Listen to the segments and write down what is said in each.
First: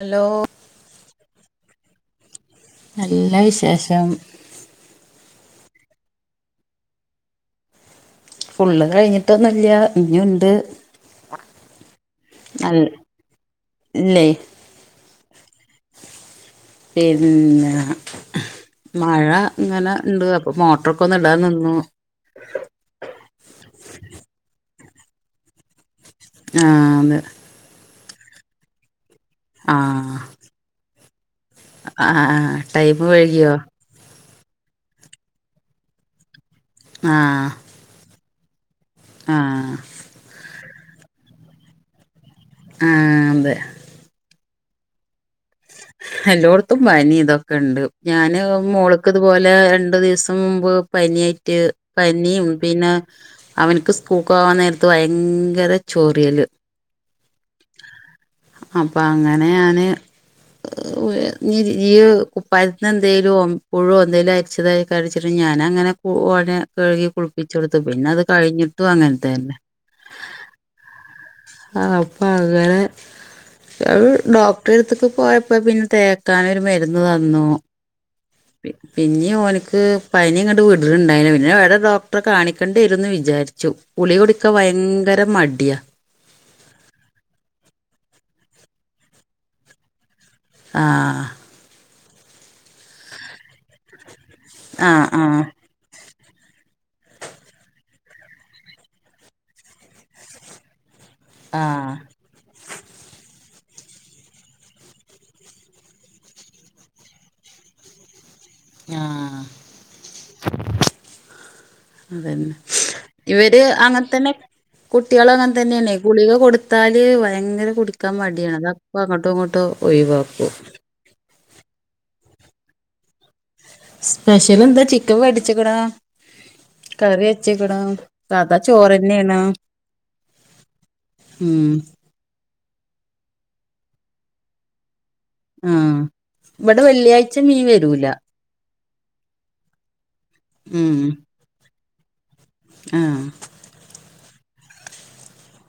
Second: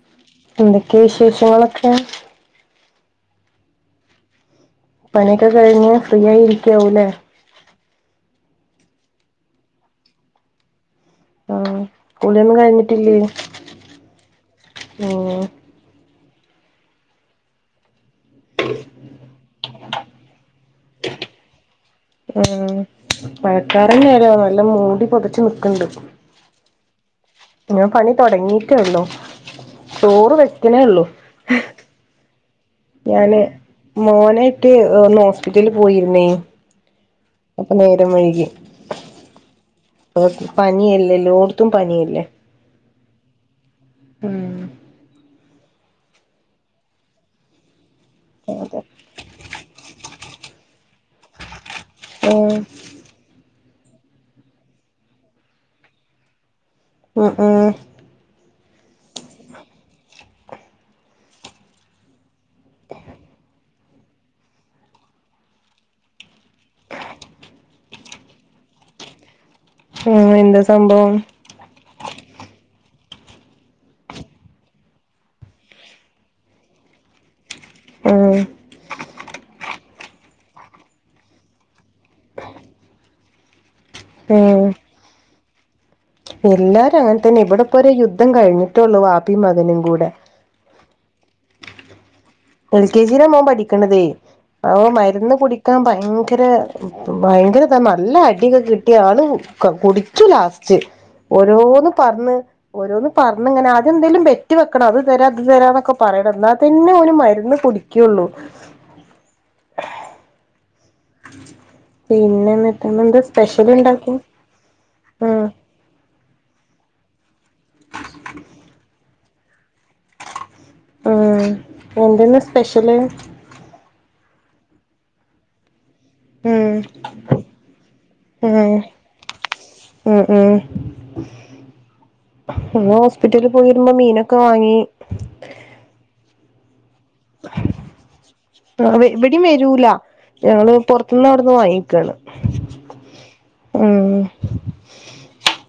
Hello എന്തൊക്കെ വിശേഷങ്ങളൊക്കെ? നല്ല വിശേഷം. പണിയൊക്കെ കഴിഞ്ഞ് ഫ്രീ ആയി ഇരിക്കാവൂല്ലേ? ഫുള്ള് കഴിഞ്ഞിട്ടൊന്നുല്ല ഇഞ്ഞുണ്ട് മ് കുളിയൊന്നും നല്ല കഴിഞ്ഞിട്ടില്ലേ ഇല്ലേ മ് പിന്നെ മഴ ങ്ങനെ ണ്ട്. അ പ്പൊ മോട്ട്റൊക്കൊന്ന്ടാൻ നിന്നു. ഉമ് മഴക്കാറന്നെലോ നല്ല മൂടി പൊതച്ചു ന്ക്ക്ണ്ട് ആഹ് അതെ ഞാ പണി തുടങ്ങീട്ടേള്ളു ചോറ് വെക്ക്ണേള്ളു. അ ആഹാ ഹാ ഞാന് മോനേറ്റ് ഒന്ന് ഹോസ്പിറ്റൽല് പോയിര്ന്നേ ആഹ് അപ്പം നേരം വയ്കി ആഹ് പ്പൊ പനിയല്ലേ എല്ലോട്ത്തും പനിയല്ലേ ആഹ് അതെ ഉം എല്ലോട്ത്തും പനി തൊക്കെണ്ട്. ഞാന് അതെ മോള്ക്ക് ഇതുപോലെ രണ്ടു ദിവസം മുമ്പ് പനിയായിറ്റ് പനിം ഉം പിന്നെ അവൻക്ക് സ്കൂക്കോവാൻ നേര്ത്ത് ഭയങ്കര ചോറിയല് ഉം ഏഹ് അപ്പ അങ്ങനെ ഞാന് ഞ് ഇയ് കുപ്പായതിന്ന് എന്തേലും പുഴോ എന്തേലും അരിച്ചതായി കട്ച്ട്ട് ഞാനങ്ങനെ ഉ ഓനെ കഴുകി കുളിപ്പിച്ചൊട്ത്ത് പിന്നെ അത് കഴിഞ്ഞിട്ടും അങ്ങൻത്തന്നെ ഏഹ് എന്ത സംഭവം? ആഹ് അപ്പം അങ്ങനെ അത് ഡോക്ടറെടുത്ത് ക്ക് പോയപ്പോ പിന്നെ തേക്കാനൊരു മരുന്ന് തന്നു മ് പിന്നി ഓൻക്ക് പനിയങ്ങണ്ട് വ്ട്ണ് ണ്ടായില പിന്നെ എവ്ടെ ഡോക്ടറെ കാണിക്കേണ്ടി വരുംന്ന് വിചാരി ച്ചു. ഗുളിക കുടിക്കാൻ ഉം ഭയങ്കര മടിയാ. എല്ലാരും അങ്ങൻ തന്നെ ഇവിടെപ്പൊര് യുദ്ധം കഴിഞ്ഞിട്ടൊള്ളൂ വാപ്പിം മകനും കൂടെ ആഹ് എൽ കെ ജി ലാ മോൻ പഠിക്ക്ണതേ. അവൻ ആഹ് മരുന്ന് ആഹ് കുടി ക്കാൻ ഭയങ്കര ഭയങ്കരതാ നല്ല അടിയൊക്കെ കിട്ടി ആള് കുടിച്ചു ലാസ് ച്ച്. ഓരോന്ന് ആഹ് പർണ് ഓരോന്ന് പറഞ്ഞ് ങ്ങനെ. ആദ്യന്തേലും ബെറ്റ് വെക്കണം അത് തരാ ഇത് തരാന്നൊക്കെ പറയണം ന്നാ തന്നെ ഓന് മര് ന്ന് കുടിക്ക്യൊള്ളൂ ആഹാ പിന്നെ അതന്നെ എന്നിട്ട് എന്താ ഇവര് സ്പെഷ്യൽ ഉണ്ടാക്കി അങ്ങൻതന്നെ കുട്ട്യേള് ഉം അങ്ങൻ തന്നെണെയ് ഗുളിക കൊട്ത്താല് ഭയങ്കര കുടിക്കാം മടിയാണ് അതപ്പങ്ങട്ടുങ്ങട്ടും ഒഴിവാക്കും ആഹ് എന്തെന്ന് സ്പെഷ്യല്? സ്പെഷ്യലെന്താ ചിക്കൻ വേട്ച്ച്ക്ക്ണ് ഉം കറിയെച്ച്ക്ക്ണ് സാതാ ഉം ചോറന്നേണ് ഉം ഉം പിന്നെ ഹോസ്പിറ്റൽല് പോയെരുമ്പം മീനൊക്കെ വാങ്ങി ആഹ് ഇവടെ വെള്ളിയാഴ്ച മീൻ വെരൂല ആഹ് ഇവടിം വെരൂല ഞങ്ങള് പൊർത്ത്ന്ന് അവ്ട്ന്ന് വാങ്ങിക്കാണ് ആഹാ മ്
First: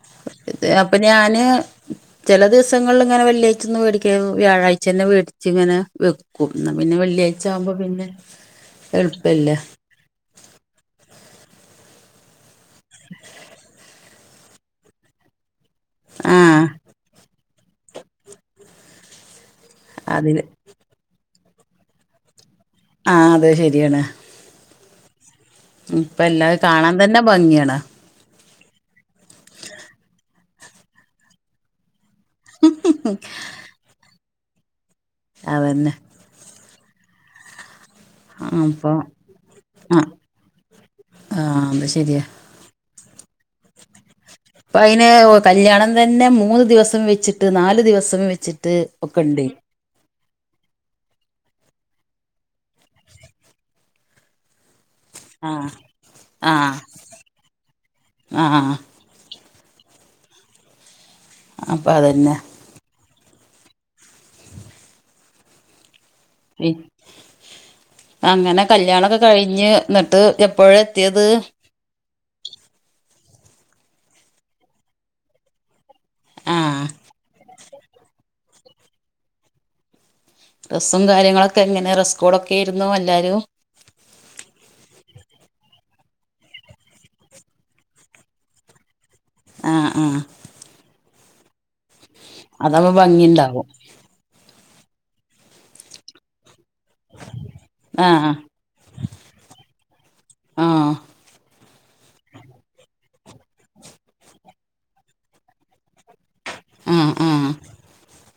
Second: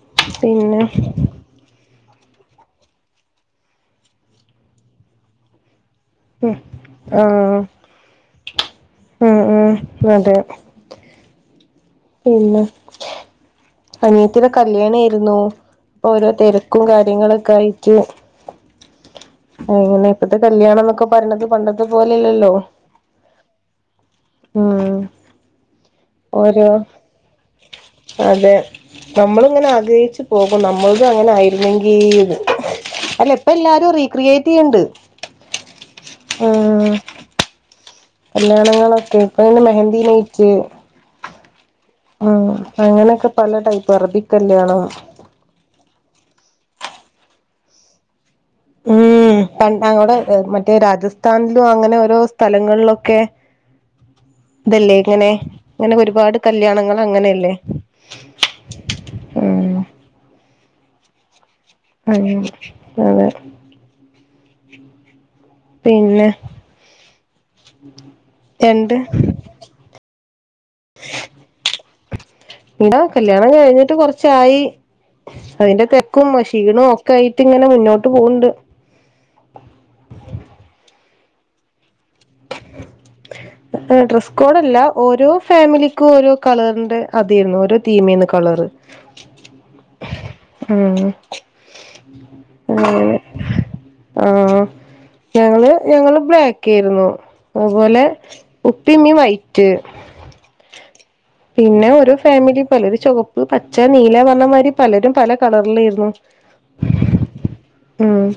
അപ്പൊ ഞാന് ചെല ദിവസങ്ങളില്ങ്ങെനെ വെള്ളിയായ്ചൊന്നും വേടിക്കാതെ വ്യാഴാഴ്ച്ചന്നെ വേടിച്ച്ങ്ങനെ വെക്കും ഉം ന്നാ പിന്നെ ആഹ് വെള്ളിയാഴ്ചാകുമ്പോ പിന്നെ ഉം എൾപ്പല്ലെ ഉം അതെ പിന്നെ. അനിയത്തിടെ കല്ല്യാണേര്ന്നു ഓരോ ആഹ് തെരക്കും കാര്യങ്ങളൊക്കായിട്ട് അയന്നെ ഇപ്പത്തെ അതിന് കല്ല്യാണന്നൊക്കെ പറഞത് പണ്ടത്തെ പോലെല്ലല്ലോ. ആഹ് അതെ ശെരിയാണ്. മ് ഇപ്പെല്ലാ കാണാതന്നെ ഭംഗിയാണ്. അതെ. നമ്മള്ങ്ങനെ ആഗ്രഹിച്ചു പോകും നമ്മൾതും അങ്ങനായിരുന്നെങ്കീന്ന് അല്ല ഇപ്പെല്ലാരും റീക്രിയേറ്റെയ്യ്ണ്ട്. അതന്നെ. ആഹ് ആ, അപ്പൊ കല്ല്യാണങ്ങളൊക്കെ ഇപ്പയിന് മെഹന്ദി നൈറ്റ്. ആഹ് ന്നാ ശെ ആഹ് അങ്ങനെക്കെ പല ടൈപ്പ് അറബിക്. ഇപ്പയിന് ഓ കല്ല്യാണം തന്നെ മൂന്ന് ദിവസം വെച്ചിട്ട് നാല് ദിവസം വെച്ചിട്ട് ഒക്കെണ്ട് ഞങ്ങടെ ഹ് മറ്റെ രാജസ്ഥാൻലും അങ്ങനെ ഓരോ സ്ഥലങ്ങളിലൊക്കെ. തല്ലേ ഇങ്ങനെ, ആ ഇങ്ങനെ ഒരുപാട് കല്യാണങ്ങള് അങ്ങനെല്ലേ? ആഹ്. ആഹ് ഏഹ്. അപ്പൊ അതന്നെ അയന്നെ അതെ. പിന്നെ. അങ്ങനെ രണ്ട് കല്ല്യാണൊക്കെ കഴിഞ്ഞ് ന്ന്ട്ട് എപ്പോഴാ എത്തിയത്. ന്താ കല്ല്യാണം കഴിഞ്ഞിട്ട് കൊറച്ചായി അതിന്റെ തെര ക്കും ആ ക്ഷീണോം ഒക്കായിട്ട്ങ്ങനെ മുന്നോട്ട് പോവ്ണ്ട്. ട്രെസ്സും കാര്യങ്ങളൊക്കെ എങ്ങനെ ട്രെസ്കോടെക്കേര്ന്നു എല്ലാരും. എഹെ ഡ്രസ് കോഡല്ല ഓരോ ഫാമിലിക്കും ഓരോ കളറിന്റെ അതേരുന്നു ഓരോ തീമേന്നു കളറ്. ആഹ്, ആഹ്. അങ്ങനെ അതാവുമ്പോ ഭംഗിണ്ടാവും. ആഹ് ഞങ്ങള് ഞങ്ങള് ബ്ലാക്കേര്ന്നു അഹ്പോലെ. ആ ഉപ്പീമ്മീ വൈറ്റ്. ആ പിന്നെ ഓരോ ഫാമിലി പലര് ചുവപ്പ്, പച്ച, നീല പറഞമാതിരി പലരും. പല കളറിലേര്ന്നു. ആഹ് ആഹ് ആഹ്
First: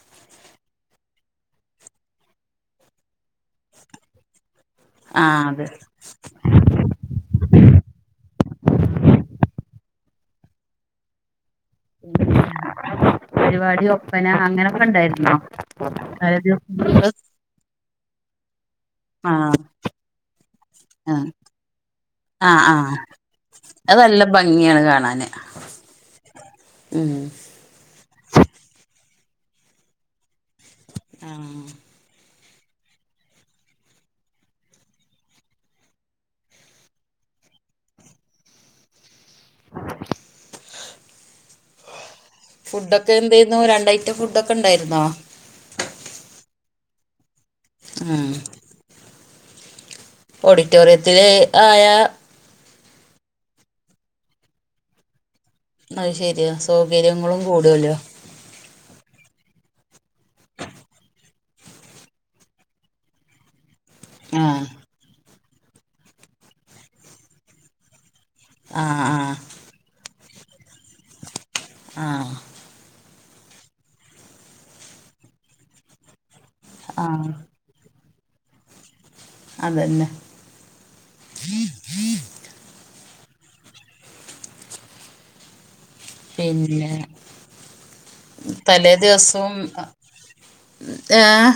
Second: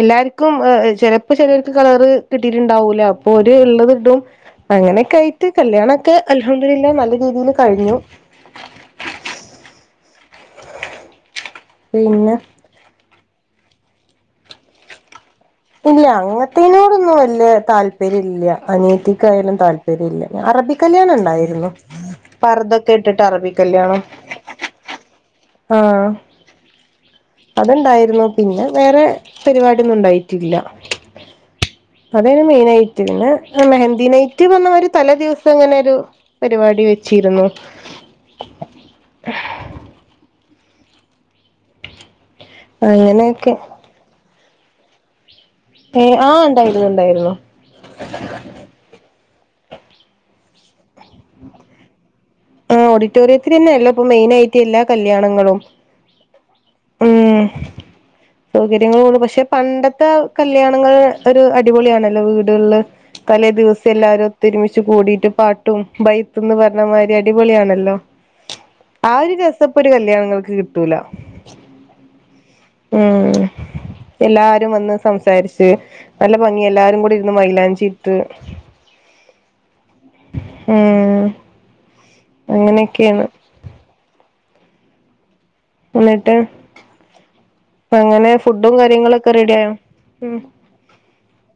എല്ലാര്ക്കും ഏഹ് ചെലപ്പോ ചെലർക്ക് കളറ് കിട്ടീട്ട്ണ്ടാവൂലാ അപ്പൊ ഓര് ഇള്ളത് ഇടും. അങ്ങനെക്കെ ആ ആയിട്ട് അതെ കല്ല്യാണൊക്കെ അൽഹംദുലില്ലാഹ് നല്ല രീതിയിൽ കഴിഞ്ഞു. പിന്നെ പരിപാടി ഒപ്പന അങ്ങനൊക്കെണ്ടായിരുന്നോ. ഇല്ല അങ്ങത്തിനോടൊന്നും വല്ല്യേ താല്പര്യല്ല ആ അനിയത്തിക്കയാലും താല്പര്യല്ല. അറബി ആ കല്ല്യാണം ണ്ടായിരുന്നു ആ ആ പർതൊക്കെ ഇട്ടിട്ട് അറബി അത് കല്ല്യാണം. നല്ല ഭംഗിയാണ് കാണാന്. ആഹ്. ഉമ് അത് ണ്ടായിരുന്നു പിന്നെ വേറെ പരിവാടിയൊന്നും ഉണ്ടായിറ്റില്ല. ആ അതേനു മെയിനൈറ്റ് പിന്നെ മെഹന്ദി നൈറ്റ് പറഞ്ഞെമാരി തലേദിവസം ങ്ങനെരു. പരിവാടി വെച്ചീരുന്നു. ഫുഡൊക്കെ അങ്ങനെയൊക്കെ എന്തേന്നു രണ്ടൈറ്റം ഫുഡൊക്കെണ്ടായിരുന്നോ. ഏഹ് ആഹ് ണ്ടായിരുന്നു, ണ്ടായിരുന്നു. ഉമ് ഓഡിറ്റോറിയത്തിൽ ആയ ആഹ് ഓഡിറ്റോറിയത്തിൽ തന്നെയല്ലോ ഇപ്പോ മെയിൻ ആയിട്ട് എല്ലാ കല്യാണങ്ങളും അഹ് ശരിയാ സൗകര്യങ്ങളും കൂടല സൗകര്യങ്ങളള്ള പക്ഷെ പണ്ടത്തെ കല്യാണങ്ങൾ ഒരു അടിപൊളിയാണല്ലോ വീടുകളില് തലേ ദിവസം എല്ലാവരും ആ ഒത്തൊരുമിച്ച് കൂടിയിട്ട് പാട്ടും ബൈത്തന്ന് പറഞ്ഞതിരി അടിപൊളിയ ആണല്ലോ ആ ഒരു രസപ്പ ഒരു കല്യാണങ്ങൾക്ക് കിട്ടൂല ആഹ് ഉമ് എല്ലാരും വന്ന് സംസാരിച്ച് നല്ല ഭംഗി എല്ലാരും ആ കൂടി ഇരുന്ന് മൈലാഞ്ചി ഇട്ട് അതന്നെ ഏഹ് അങ്ങനെയൊക്കെ യാണ് എന്നിട്ട് പിന്നെ അങ്ങനെ ഫുഡും തലേ കാര്യങ്ങളൊക്കെ റെഡി ദിവസവും ആയോ ഏഹ്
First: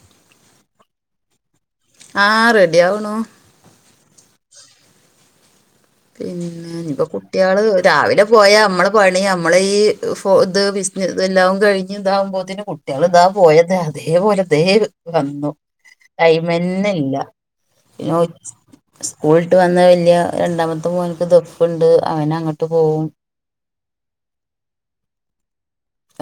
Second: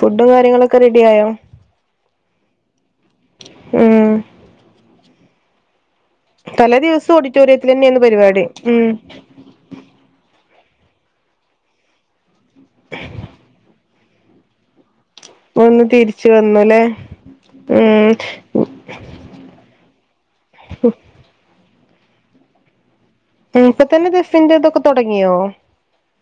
ഫുഡ് കാര്യങ്ങളൊക്കെ റെഡി ആയോ ആഹ് റെഡി ആകുന്നു ഉമ് പിന്നെ തലേ ഇപ്പ ദിവസം കുട്ട്യാള് ഓഡിറ്റോറിയത്തിൽ തന്നെയായിരുന്നു രാവിലെ പരിപാടി പോയാ നമ്മള് ഉം പണി മോളെ ഈ ഫ ഇത് ബിസ ഇതെല്ലാം കഴിഞ്ഞ് ഇതാകുമ്പോത്തന്നെ കുട്ടികൾ ഇതാ പോയത് അതേ പോലെ അതേ വന്നു ഒന്ന് തിരിച്ചു വന്നുല്ലേ ടൈമന്നെ ഇല്ല ഉം സ്കൂളിട്ട് വന്ന വല്യ രണ്ടാമത്തെ മോനക്ക് ദൊഃപ്പുണ്ട് അവന അങ്ങോട്ട് പോകവും [unintelligible] തന്നെ ദഫിന്റെ ഇതൊക്കെ തുടങ്ങിയോ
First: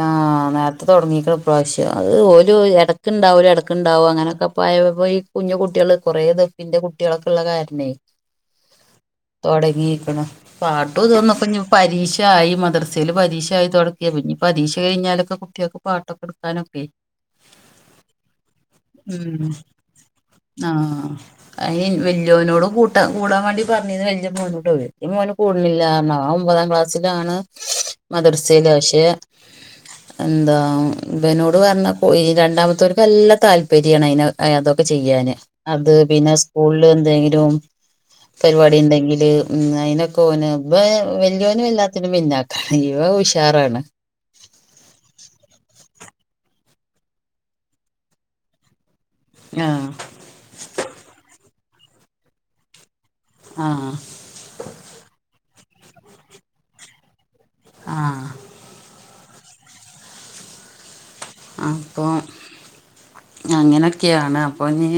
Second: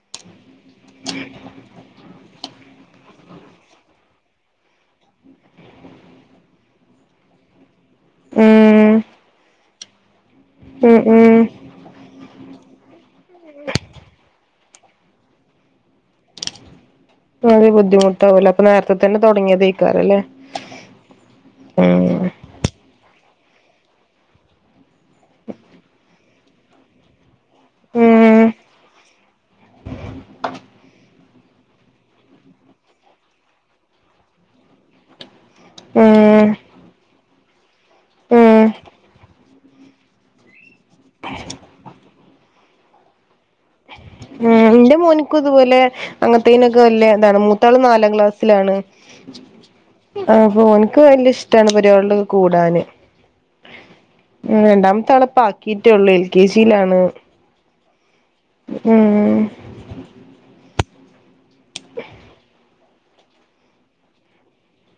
ആഹ് ആഹ് നേരത്തെ തുടങ്ങീക്കന്നു ഈ പ്രാവശ്യം അത് ഒരു ഇടയ് ഉണ്ടാവും ഒരു ഇടക്ക് ഉണ്ടാവും അങ്ങനെയൊക്കെ പോയ പോയി കുഞ്ഞു കുട്ട്യാള് കുറേ ദെഫിന്റെ കുട്ട്യാളൊക്കെ ഉള്ള കാരണേ ഉം തുടങ്ങിക്ക്ണ് ഉം പാട്ടും ഇ ഉം തോന്നപ്പ പരീക്ഷയി മദർ സൽ പരീക്ഷയയി തുടക്കിയ ഇനി പരീക്ഷ കഴഞ്ഞാലൊക്കെ കുട്ട്യാൾക്ക് പാട്ടൊക്കെടുക്കാനൊക്കെ വളരെ ബുദ്ധിമുട്ടാവൂലേ അപ്പ നേരത്തെ തന്നെ ഉം തുടങ്ങിയത്തക്കാര അല്ലേ ആഹ് അയിനി വല്യോനോട് കൂട്ട കൂടാൻ വേണ്ടി പറഞ്ഞത് വല്ല്യ മോനോട്ട വല്ല്യ മോന് കൂടുന്നില്ലാരണം അവൻ ഒമ്പതാം ക്ലാസ്സിലാണ് മദർസൈയിൽ പക്ഷേ ഉ എന്താ ഇവനോട് പറഞ്ഞ രണ്ടാമത്തെർക്ക് നല്ല താല്പര്യണ് അയി അതൊക്കെ ചെയ്യാന് അത് പിന്നെ ഉം ഉം സ്കൂളില് എന്തെങ്കിലും ഉം പരിപാടിണ്ടെങ്കില് ഉും അതിനൊക്കെ ഓന് വെ വല്യോനും എല്ലാത്തിനും പിന്നാക്ക ഇവം ഉഷാറാണ്. ഹേ ന്റെ മോന്ക്കും ഇതുപോലെ അങ്ങത്തിനൊക്കെ വല്ല്യാന്താണ് മൂത്താള്നാലാം ക്ലാസ്സിലാണ്. ആഹാ ആപ ഒന്ക്ക് വലയ ഇഷ്ടാണ് പരിപാട്ളൊക്കെ കൂടാന് ആഹാ രണ്ടാമത്താള് ഇപ്പാക്കിയിറ്റോള്ളൂ. എൽ കെ ജി യിലാണ്. ആഹ് [unintelligible] അപ്പോ അങ്ങനെയൊക്കെയാണ് അപ്പോൾ ഞി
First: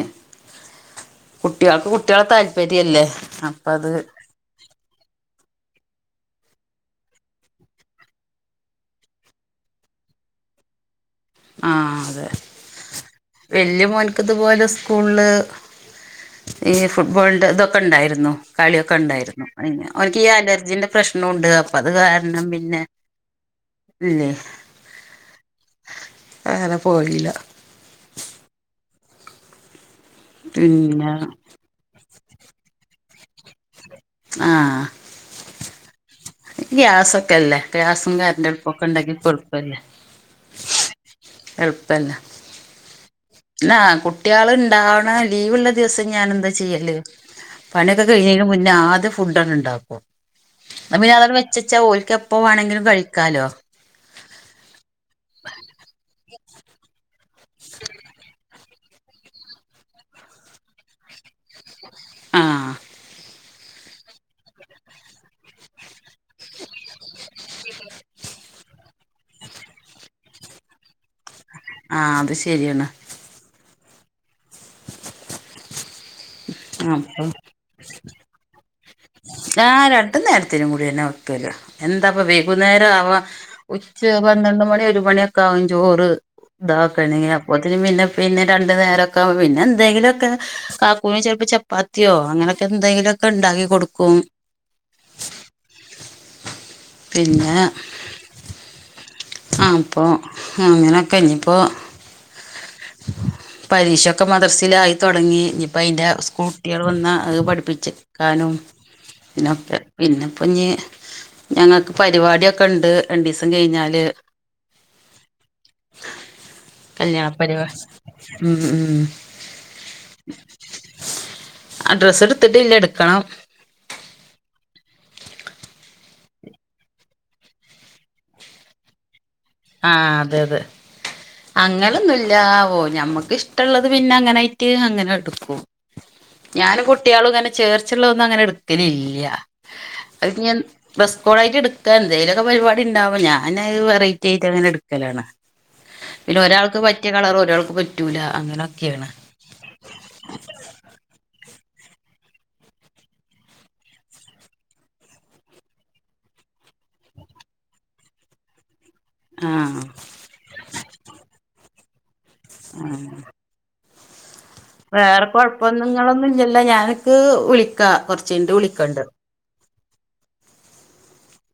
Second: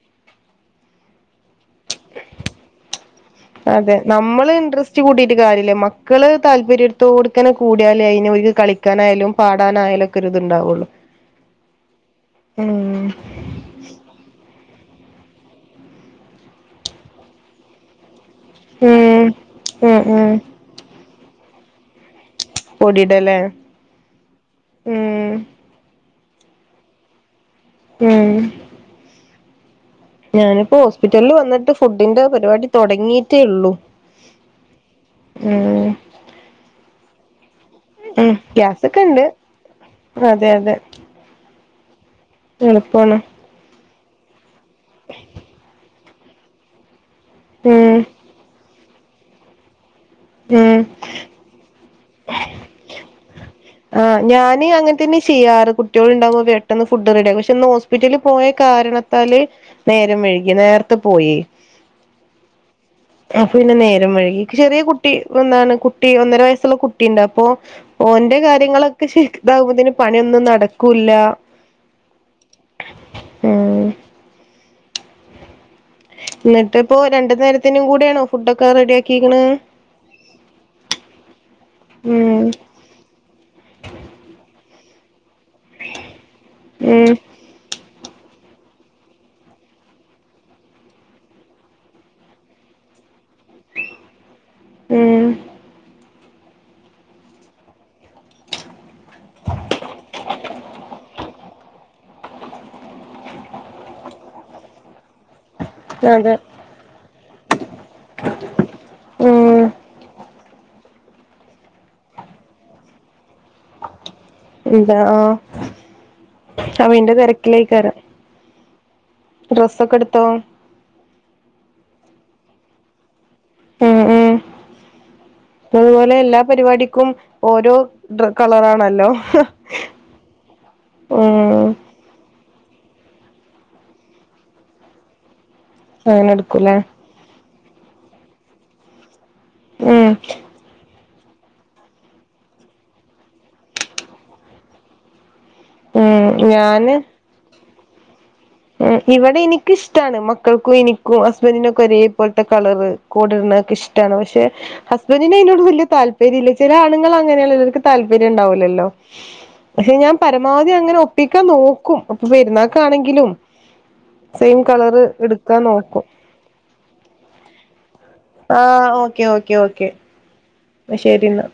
കുട്ടികൾക്ക് കു കുട്ടിയാള താല്പര്യല്ലേ അപ്പ അത് അതെ നമ്മള് ഇന്ത്രസ്റെസ്റ്റ് റ്റ്കൂട്ട് കാര്യല്ല. മക്കള് താല്പര്യ തോട്കനകൂടിയാലേ അയിന് കളിക്കാനായാലും, പാടാനായാലും, ക്കൊരുതുണ്ടാവുള്ളൂ. ആഹ അതെ വല്യമോന്ക് ഇതുപോലെ സ്കൂള്ല്. ഈ ഫുട്ബോളിന്റെ ഇതൊക്കെണ്ടായിരുന്നു. കളിയൊക്കെ ഉം ഉണ്ടായിരുന്നു. പിന്നെ ഉം ഓൻകീ ഈ ഉം അലർജീന്റെ പ്രശ്നൂണ്ട് അപ്പൊ അത് കാരണം പി പൊടിടല്ലേ ഉം. അങ്ങനെ പോയിലില്ല. യെഹ് ഞാനിപ്പോ പിന്നെ ഹോസ്പിറ്റൽന്ന് വന്നിട്ട് ഫുഡിന്റെ പരിപാടി തുടങ്ങിട്ടേ ഉള്ളു. ആഹാ ഏാ ഗ്യാസൊക്കെ അല്ലേ ഗ്യാസും ഉം കരണ്ടടുപ്പും ഗ്യാസൊക്കെ ഒക്കെണ്ടങ്ങി ഉണ്ട് കൊളുപ്പല്ലെ. അതെ എളുപ്പലേ. എളുപ്പണ്. ന്ന കുട്ടിയാള് ഇണ്ടാവ്ണ ലീവ്ള്ള ദിവസം ഞാൻ എന്താ ചെയ്യല്. ഉം പണിയൊക്കെ കയിണൻറമുന്നേ ആദ്യം ഫുഡ് ആണ്ട് ണ്ടാക്കും. [unintelligible] അപോഞാന്ത് വെച്ചെച്ചാ ഓൽക്ക് എപ്പോ വാണെങ്കിലും കഴിക്കാലോ. ആഹാ ഞാന് അങ്ങൻതന്നെ ചെയ്യാറ് കുട്ട്യോള് ഉണ്ടാവുമ്പോ പെട്ടെന്ന് ഫുഡ് റെഡിയാകും പക്ഷെ ന്ന് ഹോസ്പിറ്റല പോയ കാരണത്താല് നേരം വഴികി നേരതെ പോയി. ആഹാ അപ്പൊ പിന്നെ നേരം വഴികി. ചെറിയ കുട്ടി എന്താണ് കുട്ടി ഒന്നര വയസ്സുള്ള കുട്ടിയുണ്ട് അപ്പോ. ഓന്റെ കാര്യങ്ങളൊക്കെ ശരിക്താകുമ്പോതിന് പണിയൊന്നും നടക്കൂല്ല. ആഹാ അത് ശെരിയാണ്. ഉം ന്നിട്ട് ഇപ്പോ അപ്പൊ രണ്ടു നേരത്തിനും കൂടെ ആണോ ഫുഡ് ഒക്കെ റെഡിയ ആ രണ്ട് നേരത്തിനും കൂടിന്നെ വെക്കല് എന്താപ്പ ഉം വൈകുന്നേര ആവാ ഉച്ച പന്ത്രണ്ട് മണി ഒരു മണിയൊക്കെ ആകും ചോറ് ഉം ഇതാക്കണെങ്ങേ പോത്തിന് പിന്നെ പിന്നെ രണ്ടു നേരൊക്കെ പിന്നെന്തെങ്കിലുംക്കെ കാക്കൂന് ചെലപ്പൊ ചപ്പാ പാത്തിയോ അങ്ങനൊക്കെ എന്തെങ്കിലൊക്കെണ്ടാക്കി കൊടുക്കും. എാ പിന്നെ. ആപ്പോ അങ്ങനൊക്കെ ഞ്ഞിപ്പോ. പരീക്ഷൊക്കെ മദ്രസിലായി തൊടങ്ങി ഇ്ഞിയിപ്പോ അയിന്റെ അതെ സ്കൂൾ. കുട്യാള് വന്ന അഹ് പഠിപ്പിച്ക്കാനും ഉം ഇതിനൊക്കെ പിന്നെപ്പൊഞ്ഞ്. ഞങ്ങക്ക് പരിവാടിഒക്കെണ്ട് രണ്ടിസം കഴിഞ്ഞാല്. ണ്ടാ ആഹാ അപയിൻ്റെ തിരക് [unintelligible] ഹും ഹും ഡ്രസ് ഒക്കെ ഇട്ത്തോ. അഡ്രസ്സ് എടുത്ട്ടില്ല ഇട്ക്കണം. ഹേ ഹേ പോലെ എല്ലാ പരിപാടിക്കും ഓരോഡ്രാ കളറാണല്ലോ. ആഹ അതെ അതെ ഉം അങ്ങനോന്നുംല്ല പോയി. ഞമ്മക്ക് ഇഷ്ട്ടള്ളത് പിന്നെ അങ്ങനയിട്ട് അങ്ങനെട്ക്കും അങ്ങനെ എടുക്കൂലേ ഞാന് കു കുട്ട്യാളും ങ്ങനെ ചേർച്ചുള്ളതൊന്നും അങ്ങനെ എട്ക്കലില്ല ഉം അത്ഞ്ഞി. ഡ്രെസ്കോട് ആയിറ്റ് ട്ക്കാഎ ന്തേലൊക്കെപരിപാടിണ്ടാവുപോ ഞാന് അത് വെറൈറ്റി ആയിട്ട് അങ്ങനെ ഇട് ക്കലാണ്. ഉം പിന്നെ ഒരാൾക്ക് പറ്റിയ കളറ് ഒരാൾക്ക് പറ്റൂല. അങ്ങനെ. ഇവടെ നി ക്കിഷ്ട്ടാണ് മക്കൾക്കും എനിക്കും ഹസ്ബൻഡിനൊക്കെ ഒരേ പോലത്തെ കളറ് കോട് ഇടുന്നതൊക്കെ ഇഷ്ട്ടാണ്. പക്ഷെ. ഹസ്ബന്റി ന് അയിനോട് വല്യതാല്പര്യംല്ല ചില ആണുങ്ങള് അങ്ങനെയാണെല്ലോ അവർക്ക് താല്പര്യം ഉണ്ടാവൂല്ലല്ലോ. ആഹാ ഞാൻ പരമാവതി അങ്ങനെ ഒപ്പിക്കാൻ നോക്കും. അപ്പൊ പെര്ന്നാക്കാണെങ്കിലും. സെയിം കളർ വേറെ കൊഴപ്പൊന്നുംങ്ങളൊന്നും ഇല്ലലോ ഞാന്ക്ക് വിളിക്കാം. കുറ ആഹ് ഓക്കേ ഓക്കെ ഓക്കെ ന്നശെരിന്നാ